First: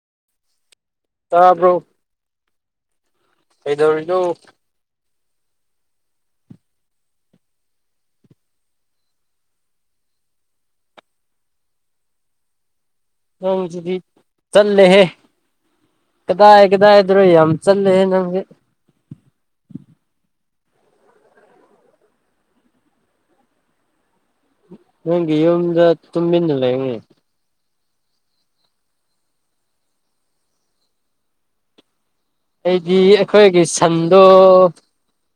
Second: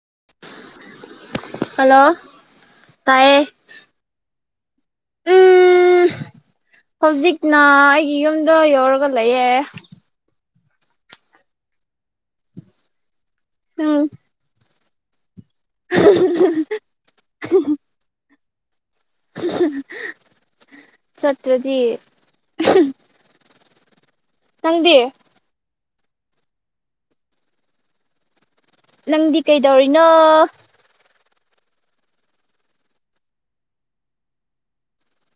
[unintelligible] ꯇꯥꯕ꯭ꯔꯣ ꯍꯜꯂꯣ ꯇꯥꯏꯌꯦ ꯀꯩꯗꯧꯔꯤꯅꯣ ꯎꯝ ꯍꯧꯖꯤꯛꯅ ꯑꯩꯒꯤ ꯌꯨꯝꯗ ꯌꯧꯔꯒ ꯂꯩꯌꯦ ꯅꯪꯖꯤꯗꯤ ꯅꯪ ꯆꯠꯂꯦꯍꯦ ꯀꯗꯥꯏ ꯀꯗꯥꯏꯗ꯭ꯔꯣ ꯌꯥꯝ ꯆꯠꯂꯦ ꯍꯦ ꯅꯪꯗꯤ [unintelligible] ꯆꯠꯇ꯭ꯔꯗꯤ ꯅꯪꯗꯤ ꯅꯪꯒꯤ ꯌꯝꯗ ꯇꯨꯝꯃꯤꯟꯅ ꯂꯩꯌꯣꯅꯦ ꯅꯪꯗꯤ ꯀꯩꯗꯧꯔꯤꯅꯣ ꯑꯩꯗꯤ ꯑꯩꯈꯣꯏꯒꯤ ꯁꯟꯗꯣ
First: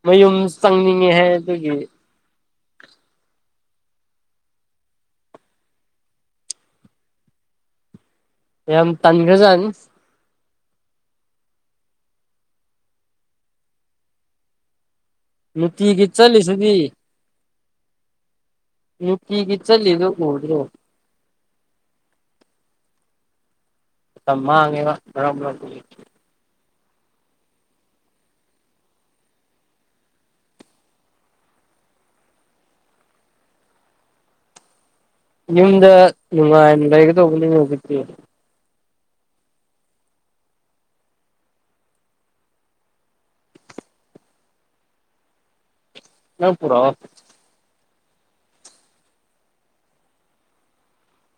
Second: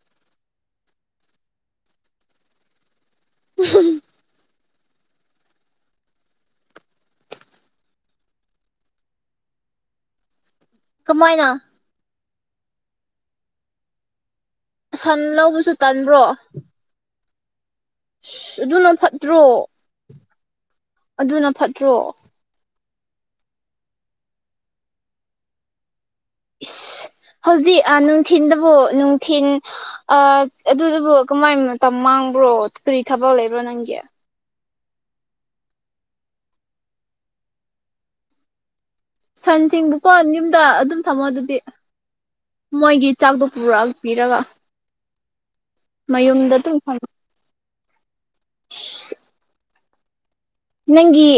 ꯃꯌꯨꯝ ꯆꯪꯅꯤꯡꯉꯦ ꯍꯥꯏ ꯑꯗꯨꯒꯤ ꯎꯝ ꯌꯥꯝ ꯇꯟꯒ꯭ꯔꯖꯥꯠꯅꯤ ꯀꯃꯥꯏꯅ ꯁꯟ ꯂꯧꯕꯁꯨ ꯅꯨꯡꯇꯤꯒꯤ ꯇꯟꯕ꯭ꯔꯣ ꯆꯠꯂꯤꯁꯤꯗꯤ ꯑꯁ ꯑꯗꯨꯅ ꯐꯠꯇ꯭ꯔꯣ ꯌꯨꯗ꯭ꯔꯣ ꯑꯗꯨꯅ ꯐꯠꯇ꯭ꯔꯣ ꯃꯇꯝ ꯃꯥꯡꯌꯦꯕ ꯃꯔꯛ ꯃꯔꯛꯇ ꯢꯁ ꯍꯧꯖꯤꯛ ꯑꯥ ꯅꯨꯡꯊꯤꯟꯗꯕꯨ ꯅꯨꯡꯊꯤꯟ ꯑꯥ ꯑꯗꯨꯕꯨ ꯀꯃꯥꯏ ꯃꯇꯝ ꯃꯥꯡ ꯕ꯭ꯔꯣ ꯀꯔꯤ ꯊꯕꯛ ꯂꯩꯕ꯭ꯔꯣ ꯅꯪꯒꯤ ꯌꯨꯝꯗ ꯅꯨꯡꯉꯥꯏꯅ ꯂꯩꯒꯗꯧꯕꯅꯤ ꯍꯧꯖꯤꯛꯇꯤ ꯁꯟꯁꯤꯡꯕꯨꯀꯣ ꯌꯨꯝꯗ ꯑꯗꯨꯝ ꯊꯝꯃꯣ ꯑꯗꯨꯗꯤ ꯃꯣꯏꯒꯤ ꯆꯥꯛꯗꯣ ꯄꯨꯔꯛꯄꯤꯔꯒ ꯃꯌꯨꯝꯗ ꯅꯪ ꯑꯗꯨꯝ ꯊꯝ ꯄꯨꯔꯛꯑꯣ [unintelligible] ꯅꯪꯒꯤ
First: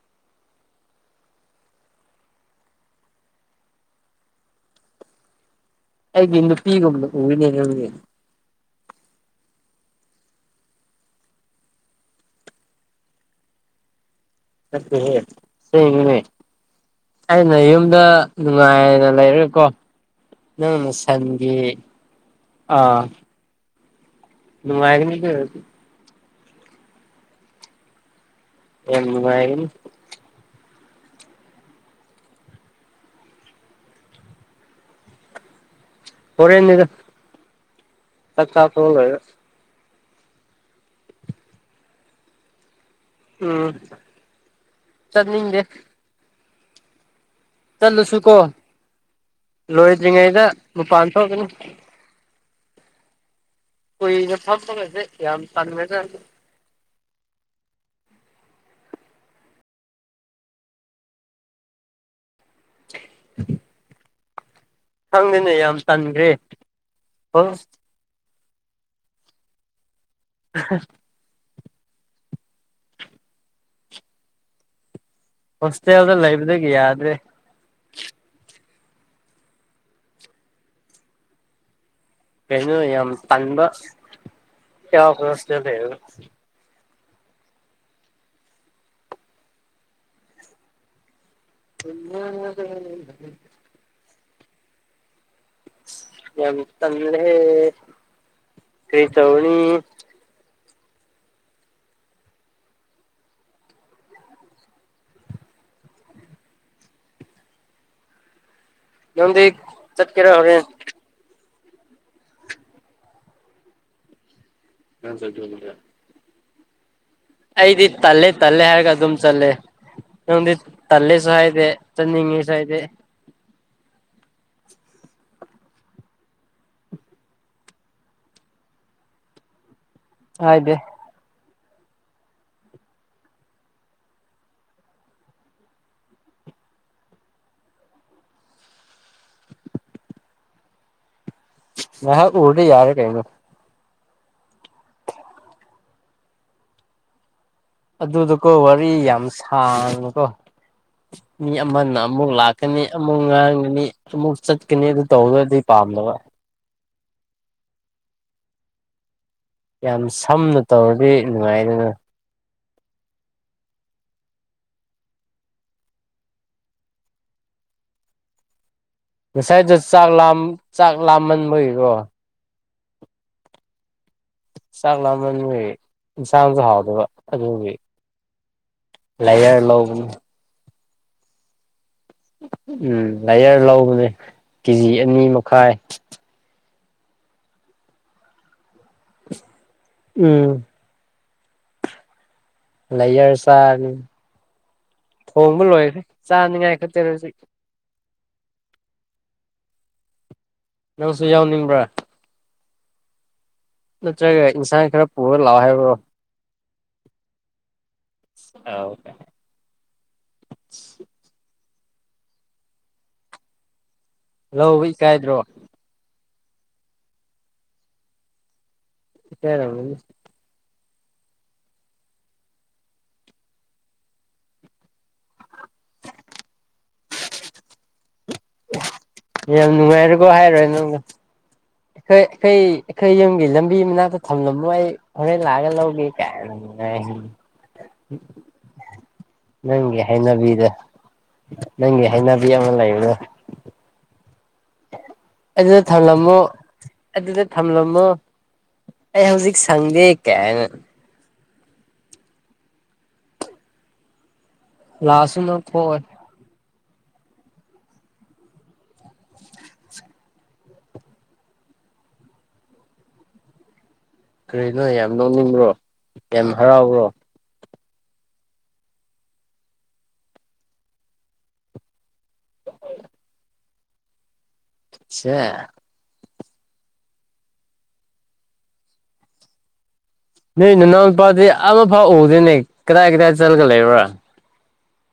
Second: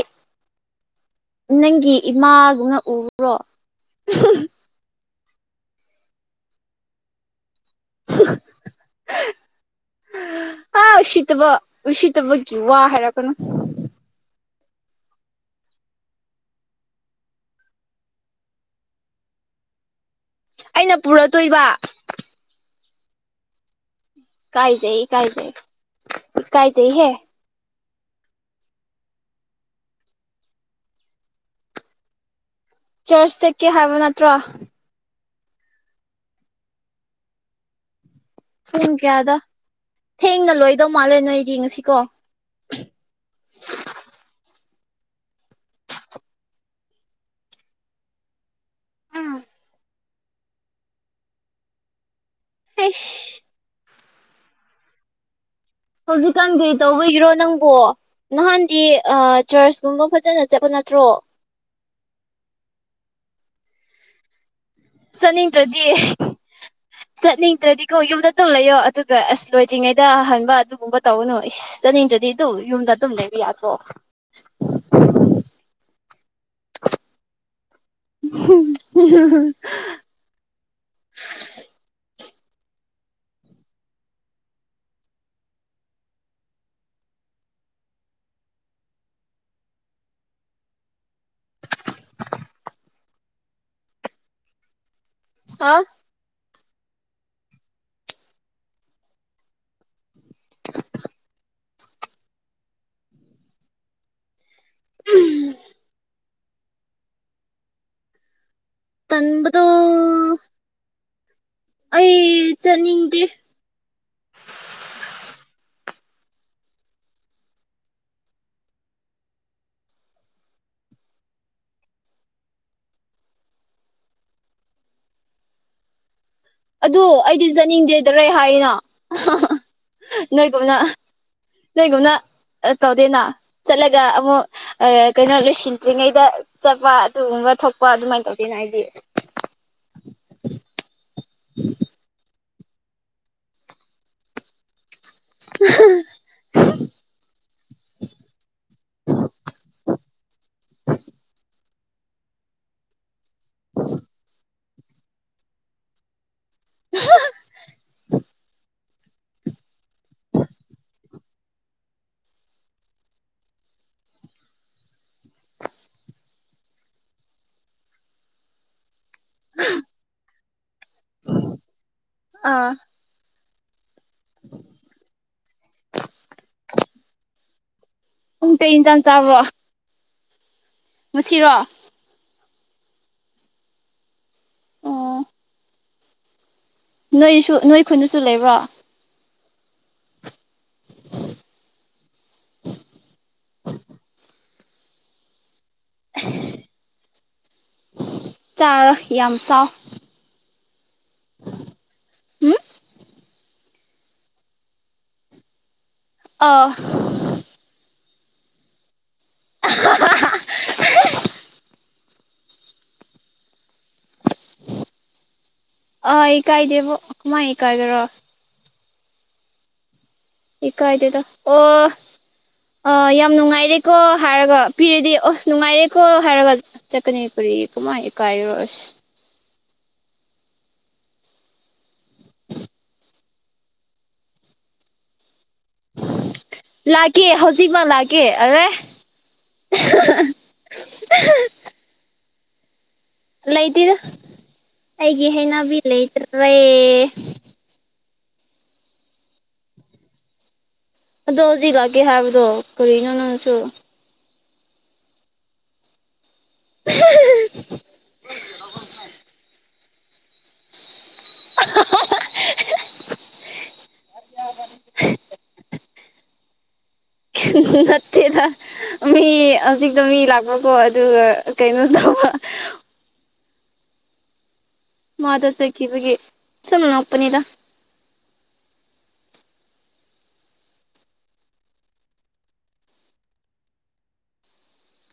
ꯅꯪꯒꯤ ꯏꯃꯥꯒꯨꯝꯅ ꯎꯕ꯭ꯔꯣ ꯑꯩꯒꯤ ꯅꯨꯄꯤꯒꯨꯝꯅ ꯎꯌꯦꯅꯦ ꯅꯪꯗꯤ [unintelligible] ꯑꯥ ꯎꯁꯤꯠꯇꯕ ꯎꯁꯤꯠꯇꯕꯒꯤ ꯋꯥ ꯍꯥꯏꯔꯛꯀꯅꯨ ꯅꯠꯇꯦ ꯍꯦ ꯑꯁꯦꯡꯒꯤꯅꯦ ꯑꯩꯅ ꯌꯨꯝꯗ ꯅꯨꯡꯉꯥꯏꯅ ꯂꯩꯔꯒꯀꯣ ꯅꯪꯅ ꯑꯩꯅ ꯁꯟꯒꯤ ꯄꯨꯔꯛꯇꯣꯏꯕ ꯑꯥ ꯀꯥꯏ ꯖꯩ ꯅꯨꯡꯉꯥꯏꯒꯅꯤ ꯀꯥꯏ ꯑꯗꯨ ꯖꯩ ꯑꯣꯏꯔꯗꯤ ꯏꯀꯥꯏ ꯖꯩ ꯍꯦ ꯌꯥꯝ ꯅꯨꯉꯥꯢꯒꯅꯤ ꯆ꯭ꯔꯆ ꯆꯠꯀꯦ ꯍꯥꯏꯕ ꯅꯠꯇ꯭ꯔꯣ ꯍꯣꯔꯦꯟꯅꯦꯗ ꯆꯥꯛ ꯆꯥ ꯊꯣꯛ ꯄꯨꯡ ꯂꯣꯢꯔꯒ ꯀꯌꯥꯗ ꯊꯦꯡꯅ ꯂꯣꯏꯗꯧ ꯃꯥꯜꯂꯦ ꯅꯣꯏꯒꯤ ꯉꯁꯤꯀꯣ ꯎꯝ ꯆꯠꯅꯤꯡꯗꯦ ꯆꯠꯂꯨꯁꯨ ꯀꯣ ꯎꯝ ꯂꯣꯏꯗ꯭ꯔꯤꯉꯩꯗ ꯃꯄꯥꯟ ꯊꯣꯛꯀꯅꯤ ꯑꯥꯁ ꯀꯨꯏꯅ ꯐꯝꯕꯒꯖꯦ ꯌꯥꯝ ꯇꯟ ꯒꯔꯖꯠꯅꯤ ꯍꯧꯖꯤꯛꯀꯥꯟ ꯀꯔꯤ ꯇꯧꯕꯒꯤꯔꯣ ꯅꯪꯕꯣ ꯅꯍꯥꯟꯗꯤ ꯆꯔꯆꯀꯨꯝꯕ ꯐꯖꯅ ꯆꯠꯄ ꯅꯠꯇ꯭ꯔꯣ [unintelligible] ꯈꯪꯗꯦꯅꯦ ꯌꯥꯝ ꯆꯠꯅꯤꯡꯗ꯭ꯔꯗꯤ ꯇꯟꯈ꯭ꯔꯦ ꯍꯣꯁ ꯆꯠꯅꯤꯡꯗ꯭ꯔꯗꯤꯀꯣ ꯌꯨꯝꯗ ꯑꯗꯨꯝ ꯂꯩꯌꯣ ꯑꯗꯨꯒ ꯑꯁ ꯂꯣꯏꯗ꯭ꯔꯤꯉꯩꯗ ꯑꯍꯟꯕ ꯑꯗꯨꯒꯨꯝꯕ ꯇꯧꯒꯅꯨ ꯏꯁ ꯆꯠꯅꯤꯡꯗꯔꯗꯤ ꯗꯨ ꯌꯨꯝꯗ ꯑꯗꯨꯝ ꯂꯩꯕ ꯌꯥꯗ꯭ꯔꯣ ꯍꯣꯁꯇꯦꯜꯗ ꯂꯩꯕꯗꯒꯤ ꯌꯥꯗ꯭ꯔꯦ [unintelligible] ꯀꯩꯅꯣ ꯌꯥꯝ ꯇꯟꯕ ꯌꯥꯎ ꯍꯣꯁꯇꯦꯜ ꯂꯩꯔꯒ [unintelligible] ꯑꯥ ꯌꯥꯝ ꯇꯜꯂꯦ ꯀꯔꯤ ꯇꯧꯅꯤ ꯎꯝ ꯅꯪꯗꯤ ꯇꯟꯕꯗꯣ ꯆꯠꯀꯦꯔ ꯍꯣꯔꯦꯟ ꯑꯩ ꯆꯠꯅꯤꯡꯗꯦ [unintelligible] ꯑꯩꯗꯤ ꯇꯜꯂꯦ ꯇꯜꯂꯦ ꯍꯥꯏꯒ ꯑꯗꯨꯝ ꯆꯠꯂꯦ ꯅꯪꯗꯤ ꯇꯜꯂꯦꯁꯨ ꯍꯥꯏꯗꯦ ꯆꯠꯅꯤꯡ ꯉꯦꯁꯨ ꯍꯥꯏꯗꯦ ꯑꯗꯨ ꯑꯩꯗꯤ ꯆꯅꯤꯡꯗꯦꯗꯔꯦ ꯍꯥꯏꯌꯦꯅ ꯍꯥꯏꯗꯦ ꯅꯣꯏꯒꯨꯝꯅ ꯅꯣꯏꯒꯨꯝꯅ ꯇꯧꯗꯦꯅ ꯆꯠꯂꯒ ꯑꯃꯨꯛ ꯀꯩꯅꯣ ꯂꯣꯏꯁꯤꯟꯗ꯭ꯔꯤꯉꯩꯗ ꯆꯠꯄ ꯑꯗꯨꯒꯨꯝꯕ ꯊꯣꯛꯄ ꯑꯗꯨꯃꯥꯏꯅ ꯇꯧꯗꯦꯅ ꯑꯩꯗꯤ [inaudible] ꯉꯩꯍꯥꯛ ꯎꯔꯗꯤ ꯌꯥꯔꯦ ꯀꯩꯅꯣ [inaudible] ꯍꯥ ꯍꯥ ꯑꯗꯨꯗꯨꯀꯣ ꯋꯥꯔꯤ ꯌꯥꯝ ꯁꯥꯡꯅꯨꯀꯣ ꯃꯤ ꯑꯃꯅ ꯑꯃꯨꯛ ꯂꯥꯛꯀꯅꯤ ꯑꯃꯨꯛ ꯉꯥꯡꯒꯅꯤ ꯑꯃꯨꯛ ꯆꯠꯀꯅꯤ ꯑꯗꯨ ꯇꯧꯕꯗꯤ ꯄꯥꯝꯗꯕ ꯍꯥ ꯍꯥ ꯌꯥꯝ ꯁꯝꯅ ꯇꯧꯔꯗꯤ ꯅꯨꯡꯉꯥꯏꯗꯅ ꯉꯁꯥꯏꯗꯣ ꯆꯥꯛ ꯂꯥꯝ ꯆꯥꯛ ꯂꯥꯝꯃꯟꯕꯒꯤꯀꯣ ꯑꯥ ꯆꯥꯛ ꯂꯥꯝꯃꯟꯕꯩ ꯌꯦꯟꯁꯥꯡꯁꯨ ꯍꯥꯎꯗꯕ ꯑꯗꯨꯒꯤ ꯄꯨꯡ ꯀꯩ ꯑꯦꯟꯁꯥꯡ ꯆꯥꯕ꯭ꯔꯣ ꯂꯥꯏꯌꯔ ꯂꯧꯕꯅꯤ ꯉꯁꯤꯔꯣ ꯎꯝ ꯂꯥꯏꯌꯔ ꯂꯧꯕꯅꯦ ꯀꯦꯖꯤ ꯑꯣ ꯑꯅꯤ ꯃꯈꯥꯏ ꯅꯣꯏꯁꯨ ꯅꯣꯏ ꯈꯨꯟꯗꯁꯨ ꯂꯩꯕ꯭ꯔꯣ ꯎꯝ ꯂꯩꯥꯏꯌꯔ ꯆꯥꯅꯤ ꯊꯣꯡ ꯂꯣꯏꯈ꯭ꯔꯦ ꯆꯥꯅꯤꯉꯥꯏ ꯈꯛꯇꯅꯦ ꯍꯖꯤꯛ ꯆꯥꯔꯣ ꯌꯥꯝ ꯆꯥꯎ ꯅꯪꯁꯨ ꯌꯥꯎꯅꯤꯡꯕ꯭ꯔꯥ ꯎꯝ ꯅꯠꯇ꯭ꯔꯒ ꯏꯟꯁꯥꯡ ꯈꯔ ꯄꯨꯔ ꯂꯥꯛꯑꯣ ꯍꯥꯏꯕ꯭ꯔꯣ ꯑꯥ ꯑꯧ ꯀꯥꯏ ꯑꯍ ꯍꯥ ꯍꯥ ꯑꯍ ꯍꯥꯍꯥ ꯂꯧꯕ ꯏꯀꯥꯏꯗ꯭ꯔꯣ ꯑꯥ ꯑꯩ ꯀꯥꯏꯗꯦꯕꯣ ꯀꯃꯥꯏ ꯀꯥꯏꯗ꯭ꯔꯣ [unintelligible] ꯏ ꯀꯥꯏꯗꯦꯗ ꯑꯣ ꯑꯥ ꯌꯥꯝ ꯅꯨꯡꯉꯥꯏꯔꯦꯀꯣ ꯍꯥꯏꯔꯒ ꯄꯤꯔꯗꯤ ꯑꯣꯁ ꯅꯨꯡꯉꯥꯏꯔꯦꯀꯣ ꯍꯥꯏꯔꯒ ꯆꯠꯀꯅꯤ ꯀꯃꯥꯏ ꯏꯀꯥꯏꯔꯣ ꯑꯁ ꯌꯥꯝ ꯅꯨꯡꯉꯥꯏꯔꯀꯣ ꯍꯥꯏꯔꯣꯏ ꯅꯪꯗ ꯑꯩꯈꯣꯏ ꯑꯩꯈꯣꯏ ꯑꯩꯈꯣꯏ ꯌꯨꯝꯒꯤ ꯂꯝꯕꯤ ꯃꯅꯥꯛꯇ ꯊꯝꯂꯝꯃꯣ ꯑꯩ ꯍꯣꯔꯦꯟ ꯂꯑꯒ ꯂꯧꯒꯦ ꯀꯥꯏꯅ ꯂꯥꯛꯀꯦ ꯍꯧꯖꯤꯛꯃꯛ ꯂꯥꯛꯀꯦ ꯑꯔꯦ ꯅꯪꯒꯤ ꯍꯩꯅꯕꯤꯗ ꯅꯪꯒꯤ ꯍꯩꯅꯕꯤ ꯑꯃ ꯂꯩꯕꯗ ꯂꯩꯇꯦꯗ ꯑꯩꯒꯤ ꯍꯩꯅꯕꯤ ꯑꯗꯨꯗ ꯊꯝꯂꯝꯃꯣ ꯂꯩꯇ꯭ꯔꯦ ꯑꯗꯨꯗ ꯊꯝꯂꯝꯃꯣ ꯑꯩ ꯍꯧꯖꯤꯛ ꯁꯪꯗꯦ ꯀꯥꯏꯅ ꯑꯗꯣ ꯍꯧꯖꯤꯛ ꯂꯥꯛꯀꯦ ꯍꯥꯏꯕꯗꯣ ꯀꯔꯤꯅꯣ ꯅꯪꯁꯨ ꯂꯥꯥꯛꯑꯁꯨ ꯅꯪ ꯊꯣꯛꯑꯣꯢ ꯑꯍꯥ ꯍ ꯥꯍꯥ ꯍꯥ ꯑꯍꯥ ꯍꯥꯍꯥ ꯀꯔꯤꯅꯣ ꯌꯥꯝ ꯅꯣꯛꯅꯤꯡꯕ꯭ꯔꯣ ꯌꯥꯝ ꯍꯔꯥꯎꯕ꯭ꯔꯣ ꯇꯦꯗ ꯃꯤ ꯍꯧꯖꯤꯛꯇꯣ ꯃꯤ ꯂꯥꯛꯄꯀꯣ ꯑꯗꯨꯒ ꯀꯩꯅꯣ ꯇꯧꯕ ꯁꯦ ꯃꯥꯗꯣ ꯆꯠꯈꯤꯕꯒꯤ ꯁꯨꯝ ꯅꯣꯛꯄꯅꯤꯗ ꯅꯣꯏ ꯅꯅꯥꯎ ꯅꯨꯄꯥꯗꯤ ꯑꯃꯐꯥꯎ ꯎꯗꯦꯅꯦ ꯀꯗꯥꯏ ꯀꯗꯥꯏ ꯆꯠꯂꯒ ꯂꯩꯕ꯭ꯔꯥ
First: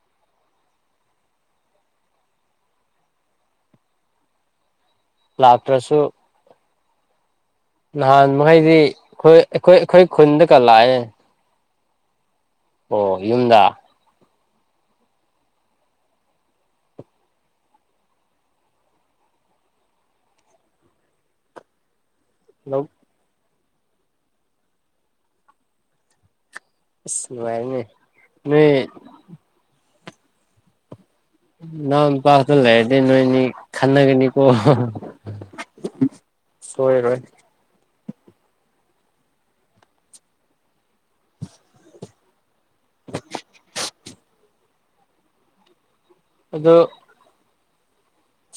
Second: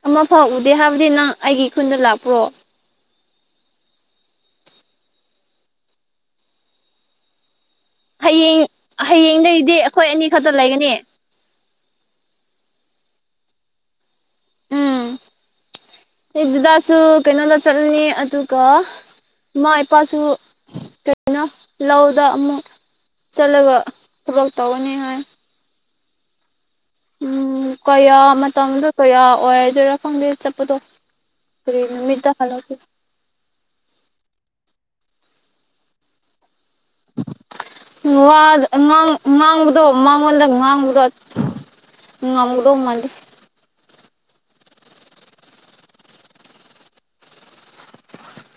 ꯑꯃꯐꯥꯎ ꯎꯗꯦ ꯍꯥꯏꯕꯗꯤ ꯅꯪ ꯑꯩꯒꯤ ꯈꯨꯟꯗ ꯂꯥꯛꯄ꯭ꯔꯣ ꯂꯥꯛꯇ꯭ꯔꯁꯨ ꯍꯌꯦꯡ ꯅꯍꯥꯟꯃꯈꯩꯗꯤ ꯑꯩꯈꯣꯏ ꯑꯩꯈꯣꯏ ꯍꯌꯦꯡꯗꯒꯤꯗꯤ ꯑꯩꯈꯣꯏ ꯑꯅꯤ ꯈꯛꯇ ꯈꯨꯟꯗꯀ ꯂꯩꯒꯅꯤ ꯂꯥꯛꯑꯦ ꯑꯣ ꯌꯨꯝꯗ ꯈꯣꯏ ꯗꯤꯗꯥꯁꯨ ꯀꯩꯅꯣꯗ ꯆꯠꯂꯅꯤ ꯑꯗꯨꯒ ꯏꯃꯥꯥ ꯏꯄꯥꯁꯨ ꯀꯩꯅꯣ ꯂꯧ ꯗ ꯑꯃꯨꯛ ꯆꯠꯂꯒ ꯊꯕꯛ ꯇꯧꯔꯅꯤ ꯍꯥꯏ ꯑꯁ ꯎꯝ ꯅꯨꯡꯉꯥꯏꯅꯦ ꯀꯌꯥ ꯅꯣꯏ ꯃꯇꯝꯗꯣ ꯀꯌꯥ ꯑꯣꯏꯗꯣꯏꯔꯥ ꯈꯪꯗꯦ ꯆꯠꯄꯗꯣ ꯀꯔꯤ ꯅꯪ ꯅꯨꯃꯤꯠꯇ ꯄꯥꯗꯇ ꯍꯜꯂꯛꯀꯦ ꯂꯩꯗꯤ ꯅꯣꯏꯅꯤ ꯈꯟꯅꯒꯅꯤ ꯀꯣ ꯁꯣꯏ ꯔꯣꯏ ꯋꯥ ꯗ ꯉꯥꯡ ꯉꯥꯡꯕꯗꯣ ꯃꯥꯉꯣꯜꯗ ꯉꯥꯡꯕꯗꯣ ꯉꯝꯒꯗꯧ ꯃꯥꯟꯗꯦ ꯑꯗꯣ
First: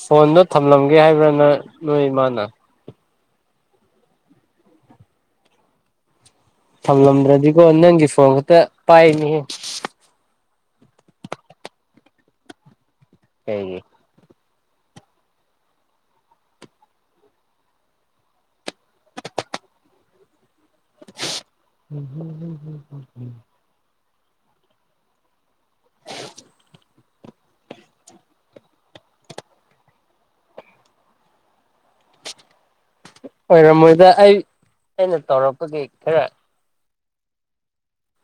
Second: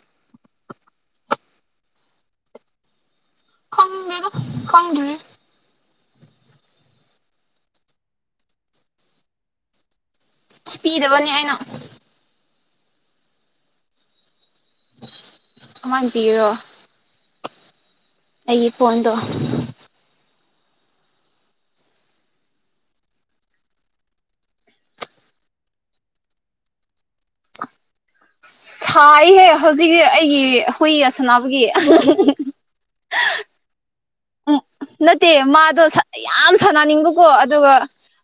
ꯐꯣꯟꯗꯣ ꯊꯝꯂꯝꯒꯦ ꯍꯥꯏꯕ꯭ꯔ ꯅꯪ ꯅꯣꯏ ꯏꯃꯥꯅ ꯈꯪꯗꯦꯗ ꯈꯪꯗ꯭ꯔꯤ ꯊꯝꯂꯝꯗ꯭ꯔꯗꯤꯀꯣ ꯅꯪꯒꯤ ꯐꯣꯟ ꯈꯛꯇ ꯄꯥꯏꯅꯤꯍꯦ ꯏꯁ ꯄꯤꯗꯕꯅꯤ ꯑꯩꯅ ꯀꯩꯒꯤ ꯀꯃꯥꯟꯄꯤꯔꯣ ꯑꯩꯒꯤ ꯐꯣꯟꯗꯣ ꯍꯨꯝ ꯍꯨꯝ ꯍꯨꯝ ꯍꯨꯝ ꯍꯨꯝ ꯍꯨꯝ ꯁꯥꯏꯍꯦ ꯍꯧꯖꯤꯛꯀꯤ ꯑꯩꯒꯤ ꯍꯨꯏꯒ ꯁꯥꯟꯅꯕꯒꯤ ꯑ ꯍꯥ ꯍꯪ ꯍ ꯍꯪ ꯑꯣꯏꯔꯝꯃꯣꯏꯗ ꯑꯩ ꯑꯩꯅ ꯅꯠꯇꯦ ꯃꯥꯗꯣ ꯇꯧꯔꯛꯄꯒꯤ ꯁꯅ ꯈꯔ ꯌꯥꯝ ꯁꯥꯟꯅꯅꯤꯡꯕꯀꯣ ꯑꯗꯨꯒ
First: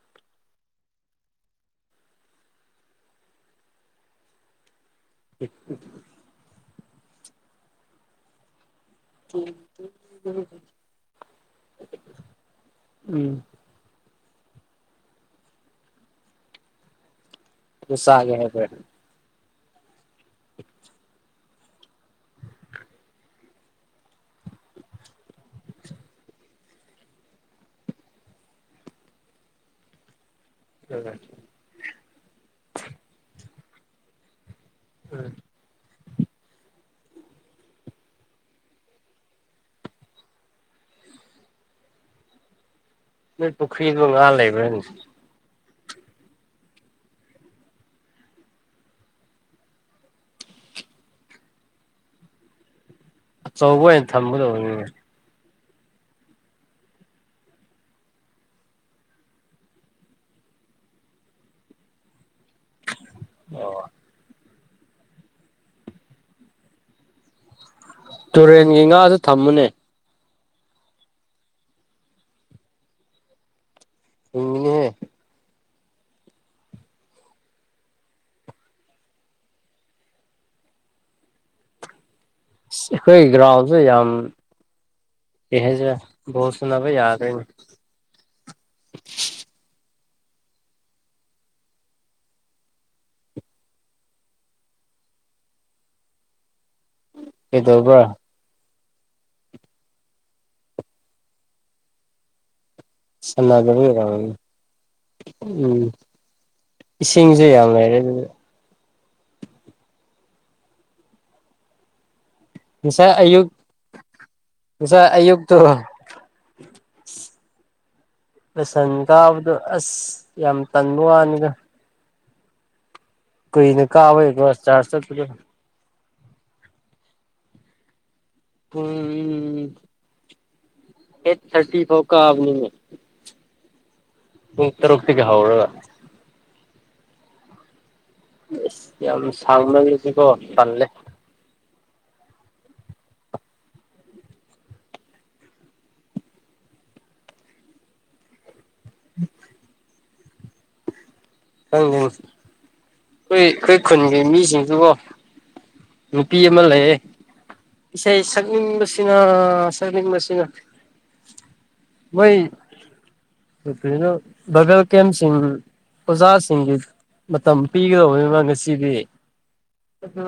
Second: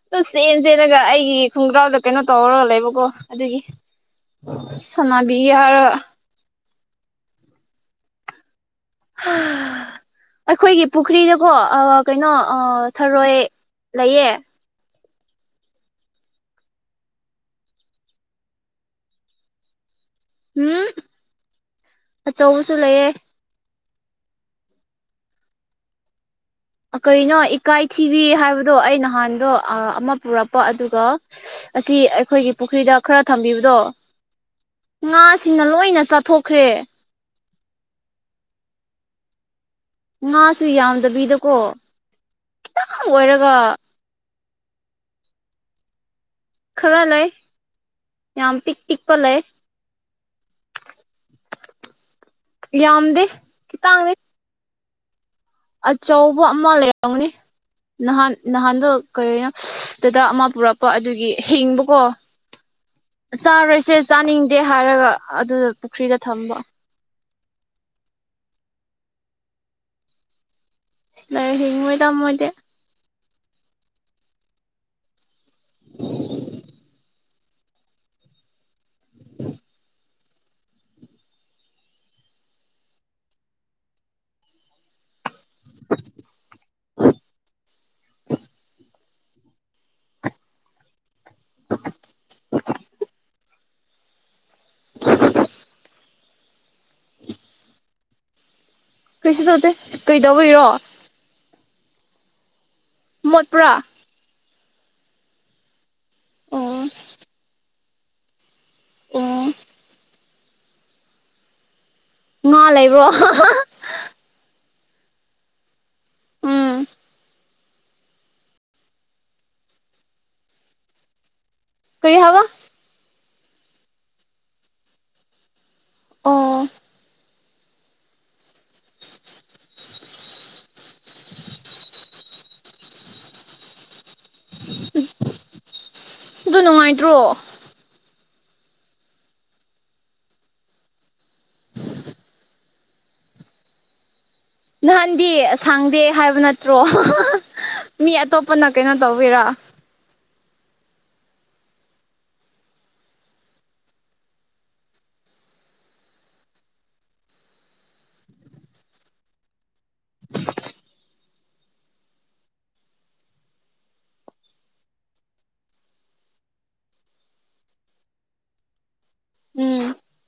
ꯑꯗꯨ ꯆꯦꯟ ꯆꯦꯟꯂꯒ ꯑꯩꯒꯤ ꯈꯣꯡꯒ꯭ꯔꯥꯎꯗ ꯀꯩꯅꯣ ꯇꯧꯔꯒ ꯂꯩꯕꯀꯣ ꯑꯗꯨꯒꯤ [inaudible] ꯁꯅꯥꯕꯤ ꯍꯥꯏꯔꯒ ꯇꯨꯡ ꯇꯨꯡ ꯑꯩꯈꯣꯏꯒꯤ ꯄꯨꯈ꯭ꯔꯤꯗꯀꯣ ꯑꯥ ꯀꯩꯅꯣ ꯑꯥ ꯎꯝ ꯊꯔꯣꯏ ꯂꯩꯌꯦ ꯑꯗꯣ ꯆꯥꯒꯦ ꯍꯥꯏꯕ ꯍꯨꯝ ꯑꯆꯧꯕꯁꯨ ꯂꯩꯌꯦ [inaudible] ꯀꯔꯤꯅꯣ ꯏꯀꯥꯏ ꯊꯤꯕꯤ ꯍꯥꯏꯕꯗꯣ ꯑꯩ ꯅꯍꯥꯟꯗꯣ ꯑꯥ ꯑꯃ ꯄꯨꯔꯛꯄ ꯑꯗꯨꯒ ꯎꯝ ꯑꯁꯤ ꯑꯩꯈꯣꯏꯒꯤ ꯄꯨꯈ꯭ꯔꯤꯗ ꯈꯔ ꯊꯝꯕꯤꯕꯗꯣ ꯉꯥꯁꯤꯅ ꯂꯣꯏꯅ ꯆꯥꯊꯣꯛꯈ꯭ꯔꯦ ꯉꯥꯁꯨ ꯌꯥꯝꯗꯕꯤꯗꯀꯣ ꯅꯣꯏ ꯑꯣꯏꯔꯒ ꯄꯨꯈ꯭ꯔꯤꯕꯨ ꯉꯥ ꯂꯩꯕ꯭ꯔꯅꯦ ꯈꯔ ꯂꯩ ꯌꯥꯝ ꯄꯤꯛ ꯄꯤꯛꯄ ꯂꯩ ꯌꯥꯝꯗꯦ ꯑꯆꯧꯕ ꯑꯣꯏꯅ ꯈꯤꯇꯪꯅꯤ ꯊꯝꯒꯗꯧꯅꯤꯅꯦ ꯑꯆꯧꯕ ꯑꯃ ꯂꯩꯔꯝꯒꯅꯤ ꯅꯍꯥꯟ ꯅꯍꯥꯟꯗꯣ ꯀꯔꯤꯅꯣ ꯗꯗꯥ ꯑꯃ ꯄꯨꯔꯛꯄ ꯑꯗꯨꯒꯤ ꯍꯤꯡꯕꯀꯣ ꯑꯣ ꯆꯥꯔꯣꯏꯁꯦ ꯆꯥꯅꯤꯡꯗꯦ ꯍꯥꯏꯔꯒ ꯑꯗꯨꯗ ꯄꯨꯈ꯭ꯔꯤꯗ ꯊꯝꯕ ꯇꯨꯔꯦꯟꯒꯤ ꯉꯥꯗꯨ ꯊꯝꯃꯨꯅꯦ ꯏꯁ ꯂꯣꯏ ꯍꯤꯡꯉꯣꯏꯗ ꯃꯣꯏꯗꯤ ꯍꯤꯡꯒꯤꯅꯤꯍꯦ ꯑꯩꯈꯣꯏꯒꯤ ꯒ꯭ꯔꯥꯎꯟꯁꯦ ꯌꯥꯝ ꯀꯩ ꯍꯥꯏꯁꯤꯔ ꯕꯣꯜ ꯁꯅꯥꯕ ꯌꯥꯗ꯭ꯔꯦꯅꯦ [inaudible] ꯀꯩꯗꯧꯕ꯭ꯔꯥ ꯀꯩꯁꯨ ꯇꯧꯗꯦ ꯀꯩꯗꯧꯕꯩꯔꯣ ꯁ ꯃꯣꯠꯄ꯭ꯔꯥ ꯑꯗꯨ ꯎꯝ ꯑꯣ [unintelligible] ꯏꯁꯤꯡꯁꯦ ꯌꯥꯝ ꯂꯩꯔꯦ ꯑꯗꯨꯗꯤ ꯑꯣ ꯉꯥ ꯂꯩꯕ꯭ꯔꯣ ꯉꯁꯥꯏ ꯍꯥ ꯍꯥ ꯑꯌꯨꯛ ꯉꯁꯥꯏ ꯑꯌꯨꯛꯇꯣ ꯎꯝ ꯂꯁꯟ ꯀꯥꯕꯗꯣ ꯑꯁ ꯌꯥꯝ ꯇꯟꯕ ꯋꯥꯅꯤꯗ ꯀꯔꯤ ꯍꯥꯏꯕ ꯀꯨꯏꯅ ꯀꯥꯕꯩꯀꯣ ꯆꯥꯔꯖ ꯆꯠꯄꯗꯣ ꯑꯣ ꯄꯨꯡ ꯑꯩꯠ ꯊꯥꯔꯇꯤ ꯐꯥꯎ ꯀꯥꯕꯅꯤꯅꯦ ꯄꯨꯡ ꯇꯔꯨꯛꯇꯒꯤ ꯍꯧꯔꯒ ꯑꯗꯨ ꯅꯨꯡꯉꯥꯏꯇ꯭ꯔꯣ ꯑꯁ ꯌꯥꯝ ꯁꯥꯡꯃꯜꯂꯁꯨꯀꯣ ꯇꯜꯂꯦ ꯅꯍꯥꯟꯗꯤ ꯁꯪꯗꯦ ꯍꯥꯏꯕ ꯅꯠꯇ꯭ꯔꯣ ꯃꯤ ꯑꯇꯣꯞꯄꯅ ꯀꯩꯅꯣ ꯇꯧꯕꯤꯔꯥ ꯈꯪꯗꯦ ꯑꯩꯈꯣꯏ ꯑꯩꯈꯣꯏ ꯈꯨꯟꯒꯤ ꯃꯤꯁꯤꯡꯁꯨꯀꯣ ꯅꯨꯄꯤ ꯑꯃ ꯂꯩꯌꯦ ꯏꯁꯩ ꯁꯛꯅꯤꯡꯕꯁꯤꯅ ꯁꯛꯅꯤꯡꯕꯁꯤꯅ ꯃꯣꯏ ꯀꯩꯅꯣ ꯕꯥꯏꯕꯦꯜ ꯀꯦꯝꯁꯤꯡ ꯑꯣꯖꯥꯁꯤꯡꯒꯤ ꯃꯇꯝ ꯄꯤꯒꯗꯧꯕꯅꯤꯕ ꯉꯁꯤꯗꯤ ꯎꯝ ꯑꯗꯨ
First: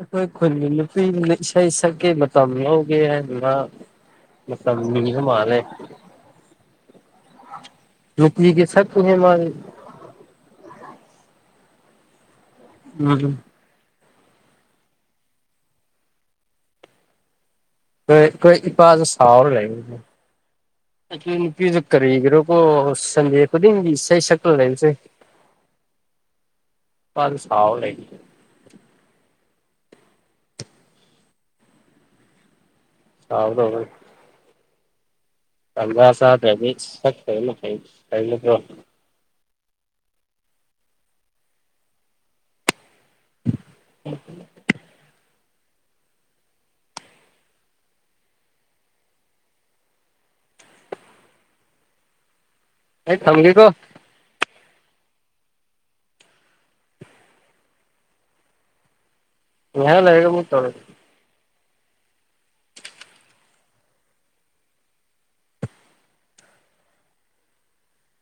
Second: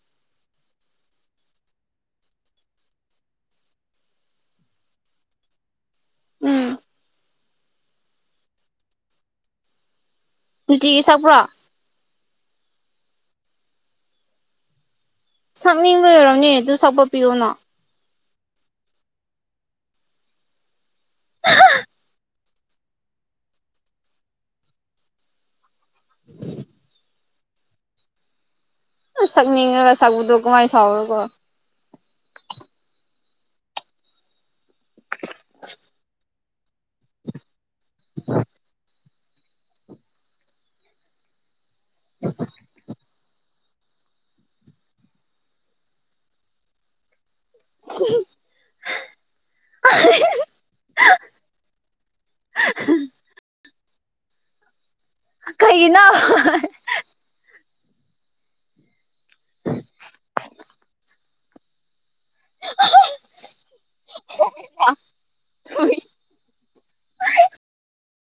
ꯑꯩꯈꯣꯏ ꯈꯨꯟꯒꯤ ꯅꯨꯄꯤꯗꯨꯅ ꯏꯁꯩ ꯁꯛꯀꯦ ꯃꯇꯝ ꯂꯧꯒꯦ ꯍꯥꯏꯗꯨꯅ ꯃꯇꯝ ꯅꯤꯕ ꯃꯥꯜꯂꯦ ꯎꯝ ꯅꯨꯡꯇꯤꯒꯤ ꯁꯛꯄꯅꯦ ꯃꯥꯗꯤ ꯅꯨꯡꯇꯤꯒꯤ ꯁꯛꯄ꯭ꯔꯣ ꯎꯝ ꯁꯛꯅꯤꯡꯕꯩ ꯑꯣꯏꯔꯝꯅꯤ ꯑꯗꯨ ꯁꯛꯄ ꯄꯤꯌꯣꯅ ꯍꯣꯏ ꯑꯩꯈꯣꯏ ꯏꯄꯥꯁꯨ ꯁꯥꯎꯔ ꯂꯩꯕꯅꯦ ꯑꯗꯨ ꯅꯨꯄꯤꯗꯨ ꯀꯔꯤꯒꯤꯔꯀꯣ ꯁꯟꯗꯦ ꯈꯨꯗꯤꯡꯒꯤ ꯏꯁꯩ ꯁꯛꯂ ꯂꯩꯕꯁꯦ ꯏꯄꯥꯗꯨ ꯁꯥꯎꯔ ꯂꯩꯕꯅꯦ ꯑꯁ ꯁꯛꯅꯤꯡꯉꯒ ꯁꯛꯄꯗꯣ ꯀꯃꯥꯏ ꯁꯥꯎꯔꯒ ꯀꯥꯎꯗꯧꯕꯅꯤ ꯇꯟꯖꯥ ꯆꯥꯗ꯭ꯔꯗꯤ ꯁꯠ ꯀꯩꯅꯣ ꯀꯩꯅꯣ ꯀꯩꯅꯣꯀꯣ ꯑꯩ ꯊꯝꯒꯦꯀꯣ ꯀꯩꯒꯤꯅꯣ ꯉꯥꯏꯍꯥꯛ ꯂꯩꯔꯒ ꯑꯃꯨꯛ ꯇꯧꯔꯛꯀꯦ